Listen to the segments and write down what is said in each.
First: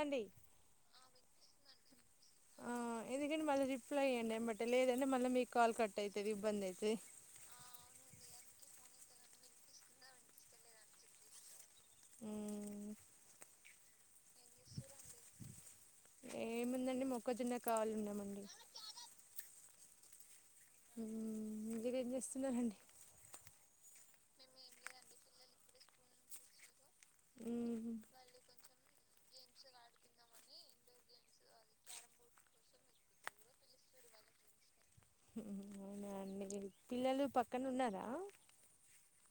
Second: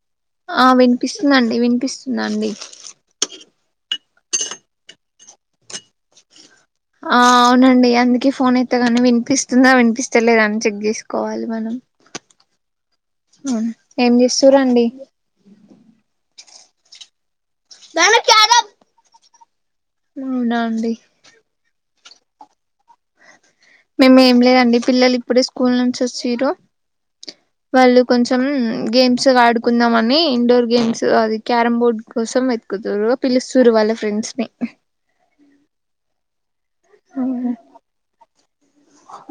అండి ఆ వినిపిస్తుందండి వినిపిస్తుందండి ఆ ఎందుకంటే మళ్ళీ రిప్లై ఇవ్వండి ఎంబటే లేదంటే మళ్ళి మీకు కాల్ కట్ అవుతుది ఇబ్బంది అయి ఆ అవునండి అందుకే ఫోన్ ఎత్తగానే వినిపిస్తుందా వినిపిస్తలేదా అని చెక్ చేసుకోవాలి మనం మ్మ్ ఆ ఏం చేస్సురండి మొక్కజొన్నకి కావాల ఉన్నామండి అవునా అండి మీరు ఏం చేస్తున్నారండి. మేము ఏం లేదండి పిల్లలు ఇప్పుడే స్కూల్ నుంచి వచ్చిరు. మ్మ్ వాళ్ళు కొంచం గేమ్ స్ ఆడుకుందామని ఇండోర్ గేమ్స్ అది క్యారమ్ బోర్డ్ కోసం వెతుకుతారు పిలుస్తురు వాళ్ళ ఫ్రెండ్స్ ని అవునా [unintelligible] పిల్లలు పక్కన ఉన్నారా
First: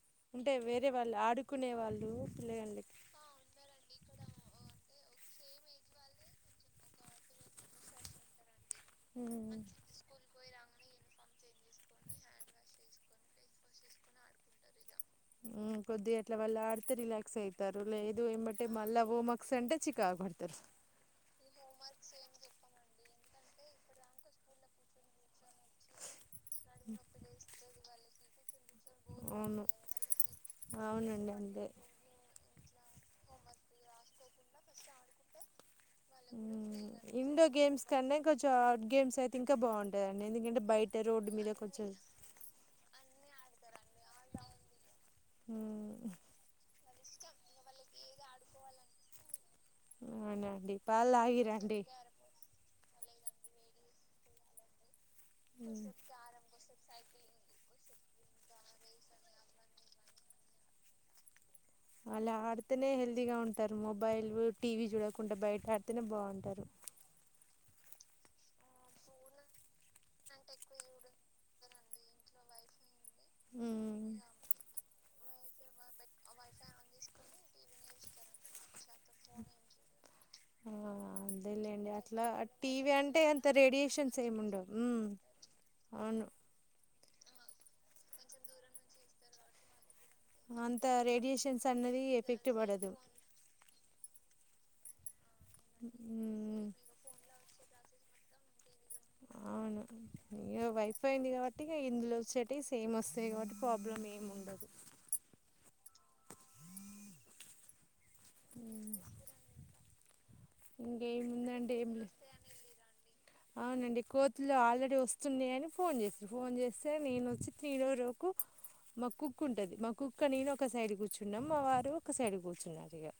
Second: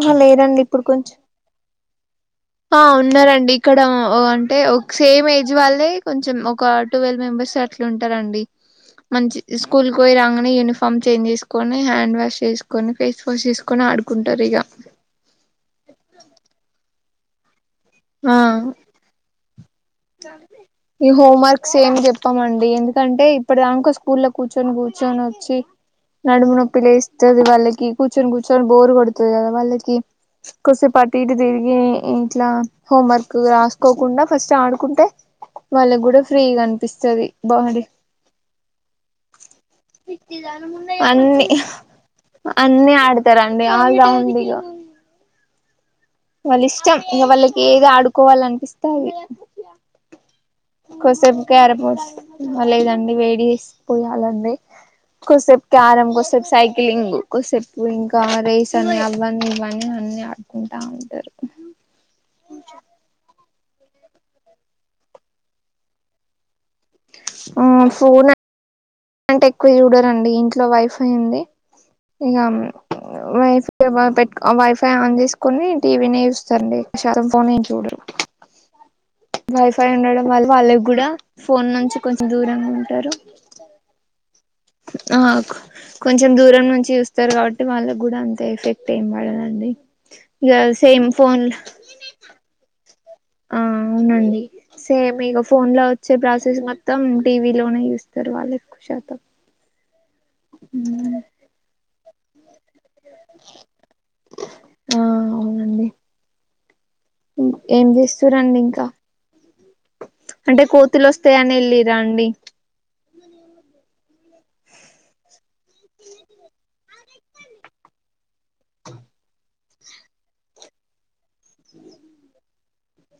ఆ ఉంటే లేరండి ఇప్పుడు వేరే వాళ్ళు కొంచెం ఆడుకునే వాళ్ళు [unintelligible] ఆ ఉన్నారండి ఇక్కడ అంటే ఒక సేమ్ ఏజ్ ఏజ్ వాళ్ళే కొంచెం ఒక టువెల్వ్ మెంబర్స్ అట్లా ఉంటరండి. మంచి మ్మ్ స్కూల్కి పోయి రాగానే యూనిఫార్మ్ చేంజ్ చేసు కొని హ్యాండ్ వాష్ చేేసుకొని ఫేస్ వాష్ చేసుకొని ఆడుకుంటారు ఇగ. ఉమ్ కొద్దిగా ఇట్ల వాళ్లు ఆడితే రిలాక్స్ అయి ఆ అంటే చికాకు పడతారు ఈ హోమ్ వర్క్స్ ఏమి చెప్పామండి ఏందు కంటే ఇప్పుడ్ దాంక స్కూల్ల్లో కూర్చొని కూర్చొని వచ్చి నడుము నొప్పి లేస్తది వాళ్ళకి కూర్చొని కూర్చొని బోరు కొడుతది కదా అవును వాళ్ళకి కొసేపు అటు అవునండి ఇటు అంతే తిరిగి ఇట్లా హోం వర్క్ రాసుకోకుండా ఫస్ట్ ఆడుకుంటే వాళ్ళకి కూడా ఫ్రీగా అనిపిస్తది ఇండోర్ బాడీ గేమ్స్ కన్నా కొంచెం అవుట్ గేమ్స్ అయితే ఇంకా బాగుంటదండి ఎందుకంటే బయట రోడ్డు అన్ని అన్ని ఆడు [unintelligible] ఆల్ రౌండ్ ఇగా హు వాళ్ళ ఇష్టం ఇంకా వాళ్ళకి ఏది ఆడుకోవాలి అనిపిస్తే అది అవునండి పాలు కొసేపు క్యారం తాగిరండి బోర్డ్స్ వాళ్లు ఏది అం వేడి చేసి పోయాలండి కొసేపు క్యారం కొసేపు సైక్లింగ్ కొసేపు ఇంకా రేస్ అని అవన్నీ ఇవన్నీ అన్ని ఆడుకుంటా టరు అలా ఆడితేనే హెల్తీగా ఉంటారు మొబైల్ టీవీ చూడకుండా బయట ఆడితేనే బాగుంటారు. హుమ్ ఫోన్ అంటే ఎక్కువ చూడరండి ఇంట్లో వైఫై ఉంది ఇగ వైఫై ఉమ్ పెట్కో వైఫై ఆన్ చేసు కొని టీవీనే చూస్తారండి ఎక్కువ శాతం ఫోన్ ఏం చూడరు. వైఫై ఉండడం వల్ల ఆ వాళ్ళకి కూడా ఫోన్ అదేలేండి నుంచి అట్లా కొంచెం దూరంగా టీవీ ఉంటారు. అంటే అంత రేడియేషన్స్ ఏమి ఉండవు ఆ అవును కొంచెం దూరం నుంచి చూస్త ఉంటారు కాబట్టి వాళ్ళకి కూడా అంత ఎఫెక్ట్ ఏ పడదండి ఇక అంత సేమ్ ఫోన్ రేడియేషన్స్ అన్నది ఎఫెక్ట్ పడదు ఆ ఆవునండి సేమ్ ఇగ ఫోన్ లో వచ్చే ప్రాసెస్ మొత్తం టీవి లోనే చూస్తారు ఎక్కువ శాతం [inaudible] ఇగ వైఫై ఉంది కాబట్టి ఇందులో చెటిష్ సేమ్ వస్తాయి కాబట్టి ప్రాబ్లం ఏమి ఉండదు ఆ అవునండి ఏం చేస్తుర్రు అండి ఇంకా అంటే కోతులు వస్తాయని ఇంకేముందంటే ఏం వెళ్ళిరా లేదు అండి అవునండి కోతులు ఆల్రెడీ వస్తుంనాయని ఫోన్ చేసిన ఫోన్ చే స్తే నేను వచ్చి తీరోరోకు మా కుక్క ఉంటది మా కుక్క నేను ఒక సైడ్ కూర్చునం మా వారు ఒక సైడ్ కూర్చున్నారు ఇగా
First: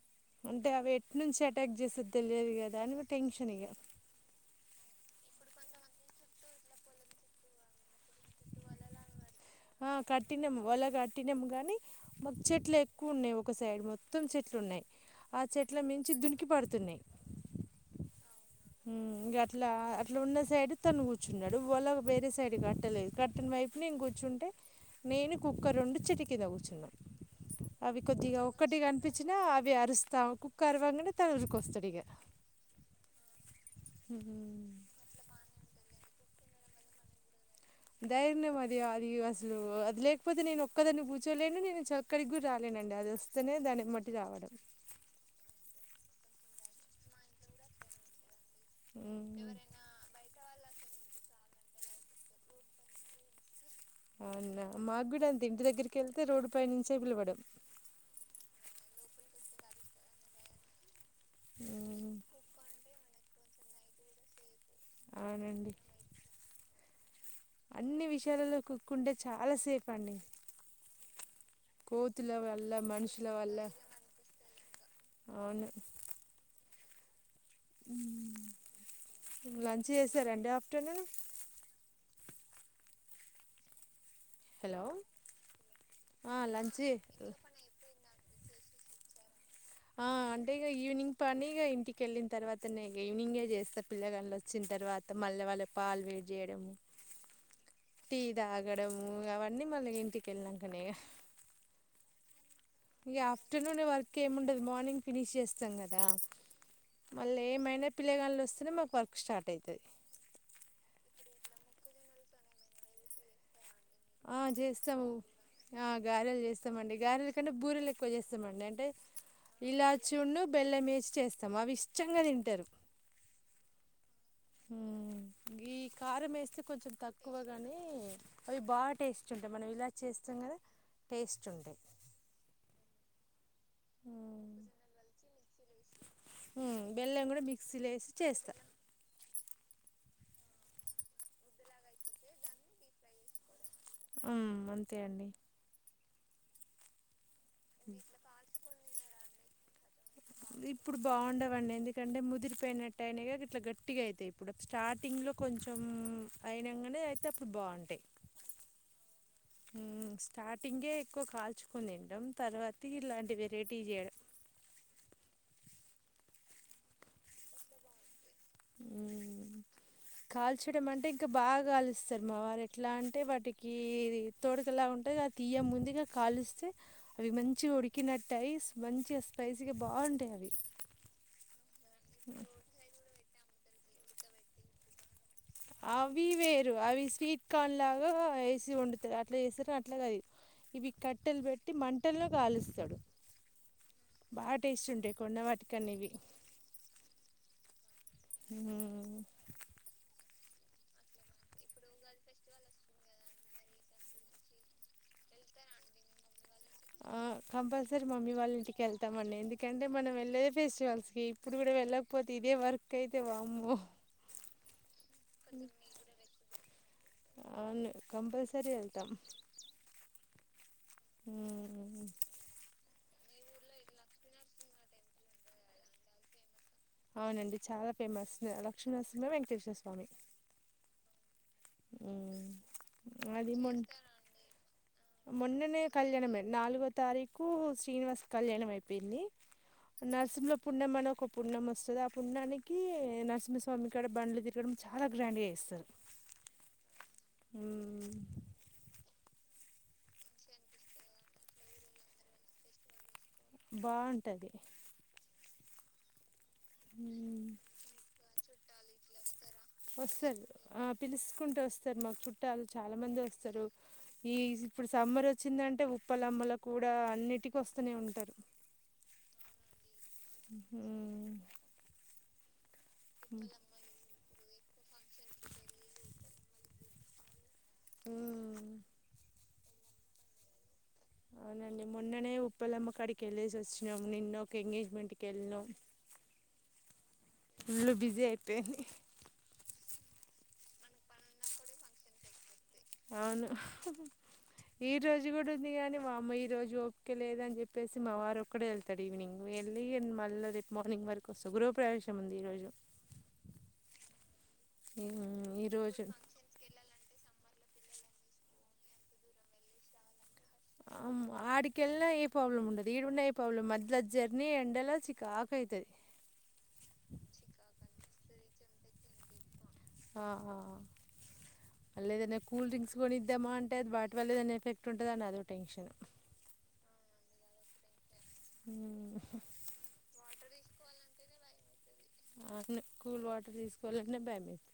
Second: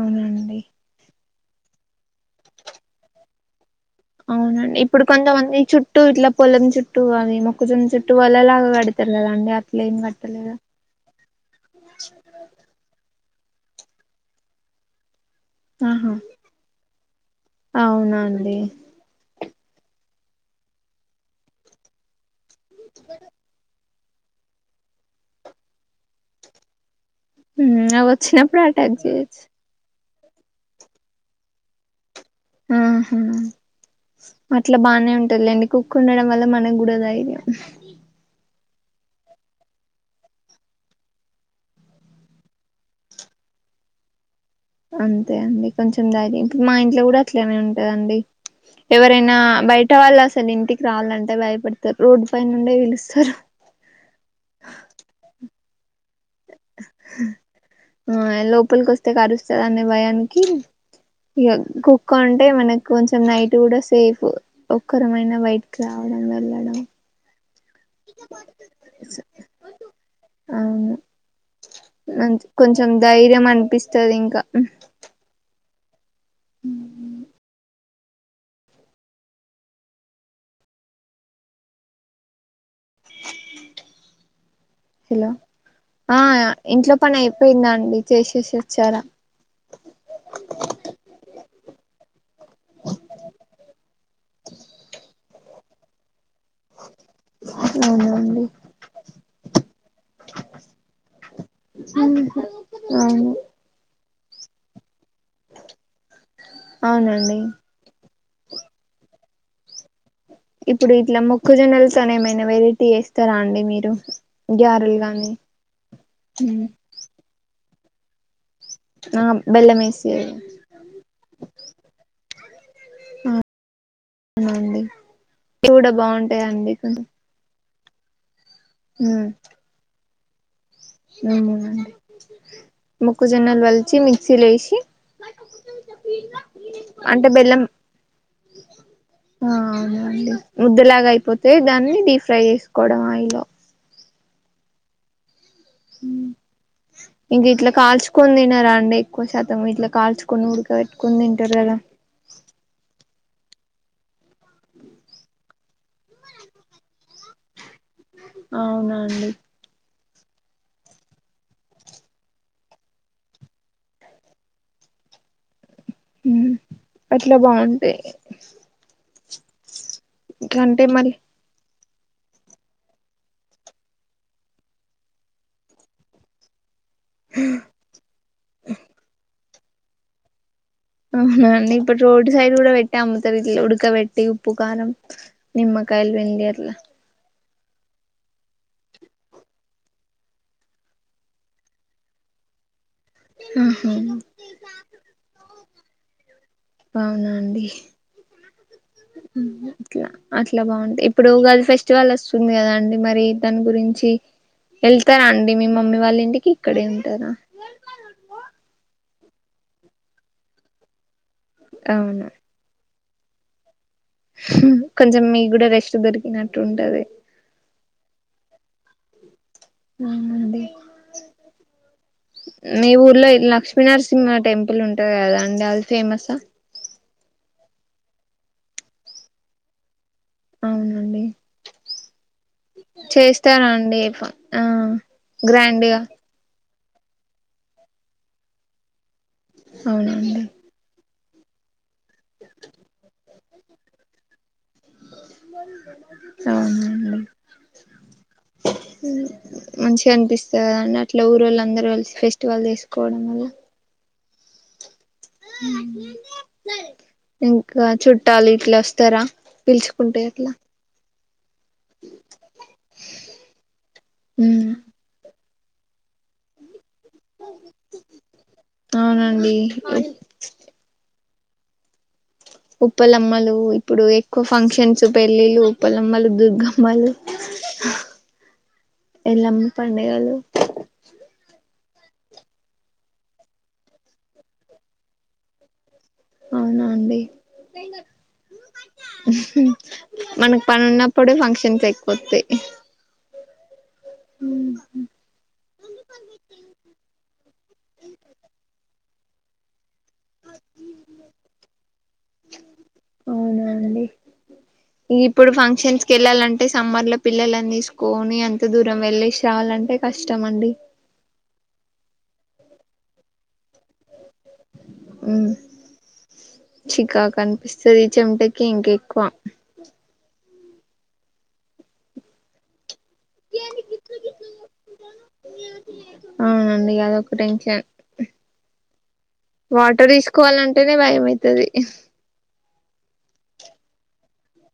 అవునండి అంటే అవి నుంచి అటాక్ చేసద్ తెలియదు కదా అని టెన్షన్ ఇగా అవునండి ఇప్పుడు కొంతమంది చుట్టూ ఇట్లా పొలం చుట్టూ అది మొక్కజున్న చుట్టూ వాలలాగా కడతారు కదా అండి ఆ అట్లేం కట్టలేదా కట్టినాం వల కట్టినాము గానీ మాకు చెట్లు ఎక్కువ ఉన్నాయి ఒక సైడ్ మొత్తం చెట్లు ఉన్నాయి ఆ చెట్ల ఆహా మించి దునికి పడుతున్నాయి అవునా అండి ఇట్లా అట్లా ఉన్న సైడ్ తను కూర్చున్నాడు వలా వేరే సైడ్ ది కట్టలేదు కట్టిన వైపు నేను కూర్చు కూర్చుంటే నేను కుక్క రెండు చెట్టు కింద కూర్చున్నాం హ్మ్ అవి కొద్దిగా వచ్చినప్పుడు ఒక్కటిగా అటాక్ కనిపించినా చేయొచ్చు అవి అరుస్త కుక్కా అరవంగానే తను ఊరుకు వస్తడిగ ఆ హు అట్లా బానే ఉంటది లేండి కుక్క ఉండడం వల్ల మనం కూడా ధైర్యం ధైర్య్నం అది అది అది అసలు అది లేకపోతే నేను ఒక్కదాన్ని కూర్చోలేను నేను చక్కడికి గు రాలేనండి అది వస్తేనే దాన్ని బట్టి రావడం అంతే అండి కొంచెం ధైర్యం ఇప్పుడు మా ఇంట్లో కూడా అట్లనే ఉంటదండి ఎవరైనా బయట వాళ్ళు అసలు ఇంటికి రావాలంటే భయపడ పడతారు రోడ్డు పైనుండే పిలుస్తారు అవునులే మాగూడ అంతే ఇంటి దగ్గరికెళ్ ఆ లోపలికి వస్తే కురుస్తది అ భయానికి ఇగ మ్మ్. కుక్క ఉంటే మనకు కొ నైట్ కూడ సేఫ్ ఒక్కరమైన అవునండి బయటకి రావడం వెళ్ళడం అన్ని విషయాలలో కుక్కుంటే చాల సేఫ్ అండి అవును కోతుల మంచి వల్ల కొంచెం మనుషుల ధైర్యం వల్ల అనిపిస్తది ఇంకా అవును లంచ్ చేశారండి ఆఫ్టర్నూన్ హలో ఆ లంచ్ ఇంట్లో పని చే- అయిపోయింద అండి చేసే చార ఆ అంటే ఇగ ఈవినింగ్ పని ఇంటికెళ్ళిన తర్వాత ఈవనింగే చేస్త పిల్లగలు వచ్చిన తర్వాత మళ్ళె వాళ్ళ పాలు వేడి యడం టీ అవునండి తాగడము అవన్నీ మళ్ళీ ఇంటికి వెళ్లినంకనే అవును ఇగ ఆఫ్టర్నూన్ వాల్ ఏము ఉండదు మార్నింగ్ ఫినిష్ చేస్తాం కదా అవునండి మళ్ళీ ఏమైనా పిల్లగాళ్లు వస్తేనే మాకు వర్క్ స్టార్ట్ [unintelligible] ఇప్పుడు ఇట్లా మొక్క జొన్నలతోనే ఏమైనా వెరైటీ వేస్తారా అండి మీరు ఆ గ్యారెలు చేస్తావ్ గానీ ఆ గారెలు చేస్తామండి గారెలు కానీ బూరలు ఎక్కువ చేస్ [unintelligible] అంటే ఆ బెల్లం ఇలా చూ వేసేవి బెల్లం ఏసి చేస్తాం అవి ఇష్టంగా తి తరు అవునండి కూడ కారం వేస్తే బాగుంటాయండి కొంచెం తక్కువగాని అవి బా ఉమ్, టేస్ట్ ఉంటాయి మనం ఇలా చేస్తాం కదా టేస్ట్ ఉంటాయ్ మొక్కజొన్న వల్చి మిక్స లేసి బెల్లం కూడ మిక్సీలో ఏసి చేస్తా అవునండి ముద్దలాగ అయిపోతే దాన్ని డీప్ ఫ్రై చేసుకోవడం అయిలో ఆ అంతే అండి హు ఇంక ఇట్లా కాల్చుకొని తినార అండి ఎక్కువ శాత ఇ కాల్ ఇప్పుడు బాగుండవండి ఎందుకంటే ముదిరిపోయినట్టు గట్ట అయినా కాక ఇట్లా గట్టిగా అవుతయి ఇప్పుడు స్టార్టింగ్లో కొంచెం అయినా కానే అయితే అప్పుడు బాగుంటాయి అవునాండి స్టార్టింగే ఎక్కువ కాల్చుకుొని తినడం తర్వాత ఇలాంటి వెరైటీ చేయడం అట్లా బాగుంటాయి ఇంకంటే కాల్చడం అంటే మరి ఇంకా బాగా కాలు ఇస్తారు మా వారు ఎట్లా అంటే వాటికి తోడకలా ఉంటుంది అ తీయ్య ముందుగా కాలుస్తే అవి మంచిగా ఉడికినట్టటుయి మంచిగా స్పైసీగా బాగుంటాయి అవి ఆ నన్నడి ఇప్పు రోడ్ సైడ్ కూడా వెట్టామ్ముత వెెట్టి ఉప్పు కారం నిమ్మకాయలు అవి పిండి వేరు అట్లా అవి స్వీట్ కానిలాగా వేసి వండుతాడు అట్లా చేస్తడు అట్లాగా అ ఇవి కట్టెలు పెట్టి మంటల్లో కాలుస్తాడు ఆహా బాగా టేస్ట్ ఉంటాయి కొన్న వాటికి కనీవి బవునా అండిలా అట్లా బాగుంటంది ఇప్పుడు గది ఫెస్టివల్ వస్తుంది కదా అండి మరి దాని గురించి వెళ్తారా అండి మీ మమ్మీ వాళ్ళ ఇంటికి ఇక్కడే ఆ ఉంటారా కంపల్సరీ మమ్మీ వాళ్ళ ఇంటికిళ్త ఇస్తామండి ఎందుకంటే మనం వెళ్ళేది ఫెస్టివల్స్ కి ఇప్పుడు కూడా అవును వెళ్ళకపోతే ఇదే వర్క్ కైతే వామ్ము హహ కొంచెం మీకు కూడా రెస్ట్ దొరికినట్టు ఉంటది సర వెళ్తాం అదే ఉమ్, నవుఊర్లో లక్ష్మీనరసింహ టెంపుల్ ఉంటది కదా అండి అది ఫేమసా అవునండి చాలా ఫేమస్ లక్ష్మీనరసింహ వెంకటేశ్వర స్వామి అండి ఉమ్, అది మొన్ చేస్తారాండి ఆ మొన్ననే గ్రాండ్గా కళ్యాణం నాలుగో తారీఖు శ్రీనివాస్ కళ్యాణం అయిపోయింది అవునండి నరసింహల పుణమాను ఒక పున్నం వస్తుంది ఆ పున్నాానికి నరసింహస్వామి ఇక్కడ బండ్లు తిరగడం చాలా గ్రాండ్గా చేస్తారు అవు హహ మంచిగా అనిపిస్తుంది అండి అట్లా ఊరిళ్ళు అందరుూ కలిసి ఫెస్టివల్ తీసుకోవడం బాన్ టది ఉమ్ ఇంకా చుట్టాలి ట్లాస్తారా వస్తారు ఆ పిలుస్త చుట్ట వస్తారు మా చుట్టాలు చాలా మంది వస్తారు ఈ ఉమ్ ఇప్పుడు సమ్మర్ వ చిన్దంటే ఉప్పల అమ్మల కూడా అన్నిటికి వస్తూనే ఉంటారు అవునండి ఉప్పలమ్మలు ఇప్పుడు ఎ ఎక్కువ ఫంక్షన్స్ పెళ్ళిళ్ళ ఉపలమ్మలు దుర్గమ్మలు ఎల్లమ్మ పండగలు నండి మొన్ననే ఉప్పలమ్మ కాడికి వెళ్ళేసి వచ్చినాం నిన్న ఒక ఎంగేజ్మెంట్కి వెళ్ళాం అవునా అండి ఫుల్లు బిజీ అయిపోయింది మనకు పనున్న ఇప్పుడు పంక్షన్ గొప్పే అవును ఈ రోజు కూడా ఉంది కానీ మా అమ్మ ఈ రోజు ఓపికలేదని చెప్పేసి మా వారు ఒక్క వెళ్తారు కడివినింగ్ వెళ్ ఏందీ మళ్ళ రేపు మార్నింగ్ వరకు వస్త గృహ ప్ర్రవేశం ఉంది ఈ రోజు అవునా అండి ఈ ఇప్పుడు ఫంక్షన్స్ ఈరోజు కి వెళ్ళాలంటే సమ్మర్ లో పిల్లలని తీసుకొని అంత దూరం వెళ్ళసలంటే కష్ ఆమ ఆడి కెల్లా ఏ ప్రాబ్లమ్ ఉండదు ఈడున్నా ఏ ప్రాబ్లమ్ మధల జర్నీ ఎండలో చికాకైతది చికాకు అనిపిస్తది చెమటకి ఇంక ఎక్కువ ఆ ఆ మల్ల ఏధైన్నా కూల్ డ్రింక్స్ కొనిద్దామా అంటే అది వాటి వల్లే దాన్ని ఎఫెక్ట్ ఉంటుంది అని అదో టెన్షన్ టెక్షన్ వాటర్ ఇస్ కోవాలంటేనే భయమయితది అవును కూల్ వాటర్ తీసుకోవాలనే భయం అయితాది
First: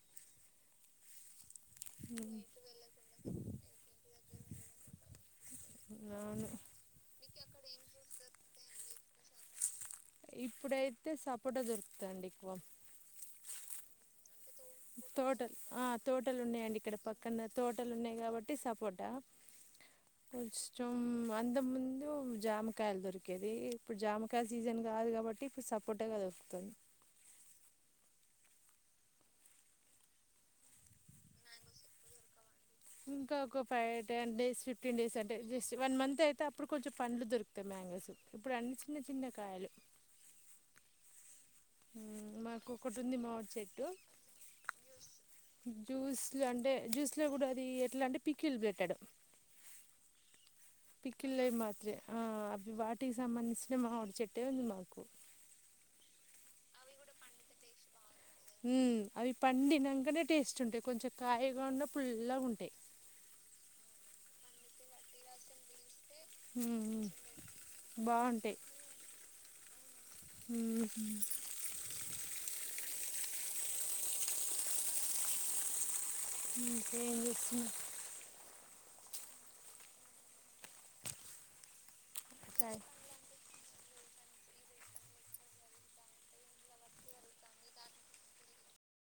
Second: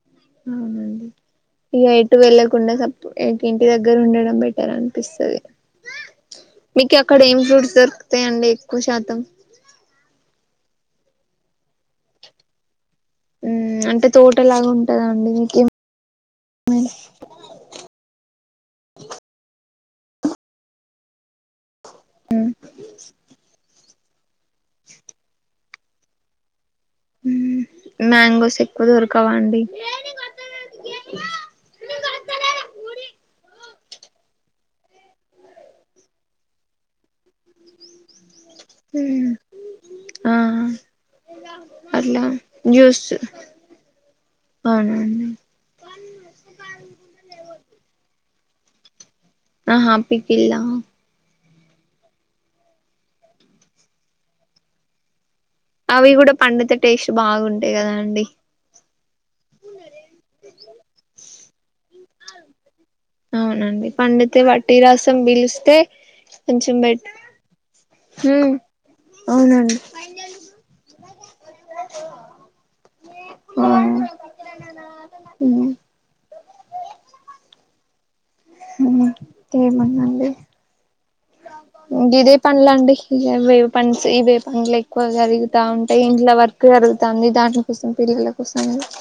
అవునండి ఇక ఎటు వెళ్ళకుండా సప్పు ఇంటి దగ్గర ఉండడం బెటర్ అనిపిస్తది అవును మీకు అక్కడ ఏం ఫ్రూట్స్ దొరుకుతాయిండి కుషతం ఇప్పుడైతే సపోట దొరుకుతాది అండి ఎక్కువ హు అంటే తోట తోటలు ఆ తోటలు ఉన్నాయండి ఇక్కడ పక్కన తోటలు ఉన్నాయి కాబట్టి సపోట కొంచం అంతకు ముందు జామ కాయలు దొరికేది ఇప్పుడు జామకాయ సీజన్ కాదు కాబట్టి ఇప్పుడు సపోటానే దొరుకుతుంది మ్యాంగోస్ ఎక్కువ దొరకవా అండి ఇంకోకా five ten days fifteen days అంటే జస్ట్ వన్ మంత్ అయితే అప్పుడు కొంచెం పండ్లు దొరుకుతాయి మ్యాంగోస్ ఇప్పుడు అన్నీ చిన్న హ్మ్ చిన్న కాయలే ఆ హు అట్లా మాకు ఒకటి జ్యూస్ ఉంది మామిడి చెట్టు అవునండి జ్యూస్ లో అంటే జ్యూస్ లో కూడా అది ఎట్లాంటే పికిల్ పెట్టాడు ఆహ పికిల్ ఆ అది వాటికి సంబంధించిన మామిడి చేట్టే ఉంది మాకు అవి కూడా పండితే టేస్ట్ బాగుంటాయి కదా అండి హు అవి పండినాకనే టేస్ట్ ఉంటాయి కొంచెం కాయగా ఉన్న పుల్లాగా ఉంటాయి అవునండి పండితే వట్టి రసం పీలిస్తే కొంచెం ఉమ్, బట్ హ్మ్మ్ బాగుంటాయి అవునండి ఉమ్, ఆ హ్మ్ ఇంకేం చేస్తున్నా తె మనడి ఉండేదె సరే పనులండి పంస్ ఇవే పండ్లు ఎక్కువ జరుగుతా ఉంటాయి ఇంట్లో వర్క్ జరుగుతుంది దానికోసం పిల్లల కోసం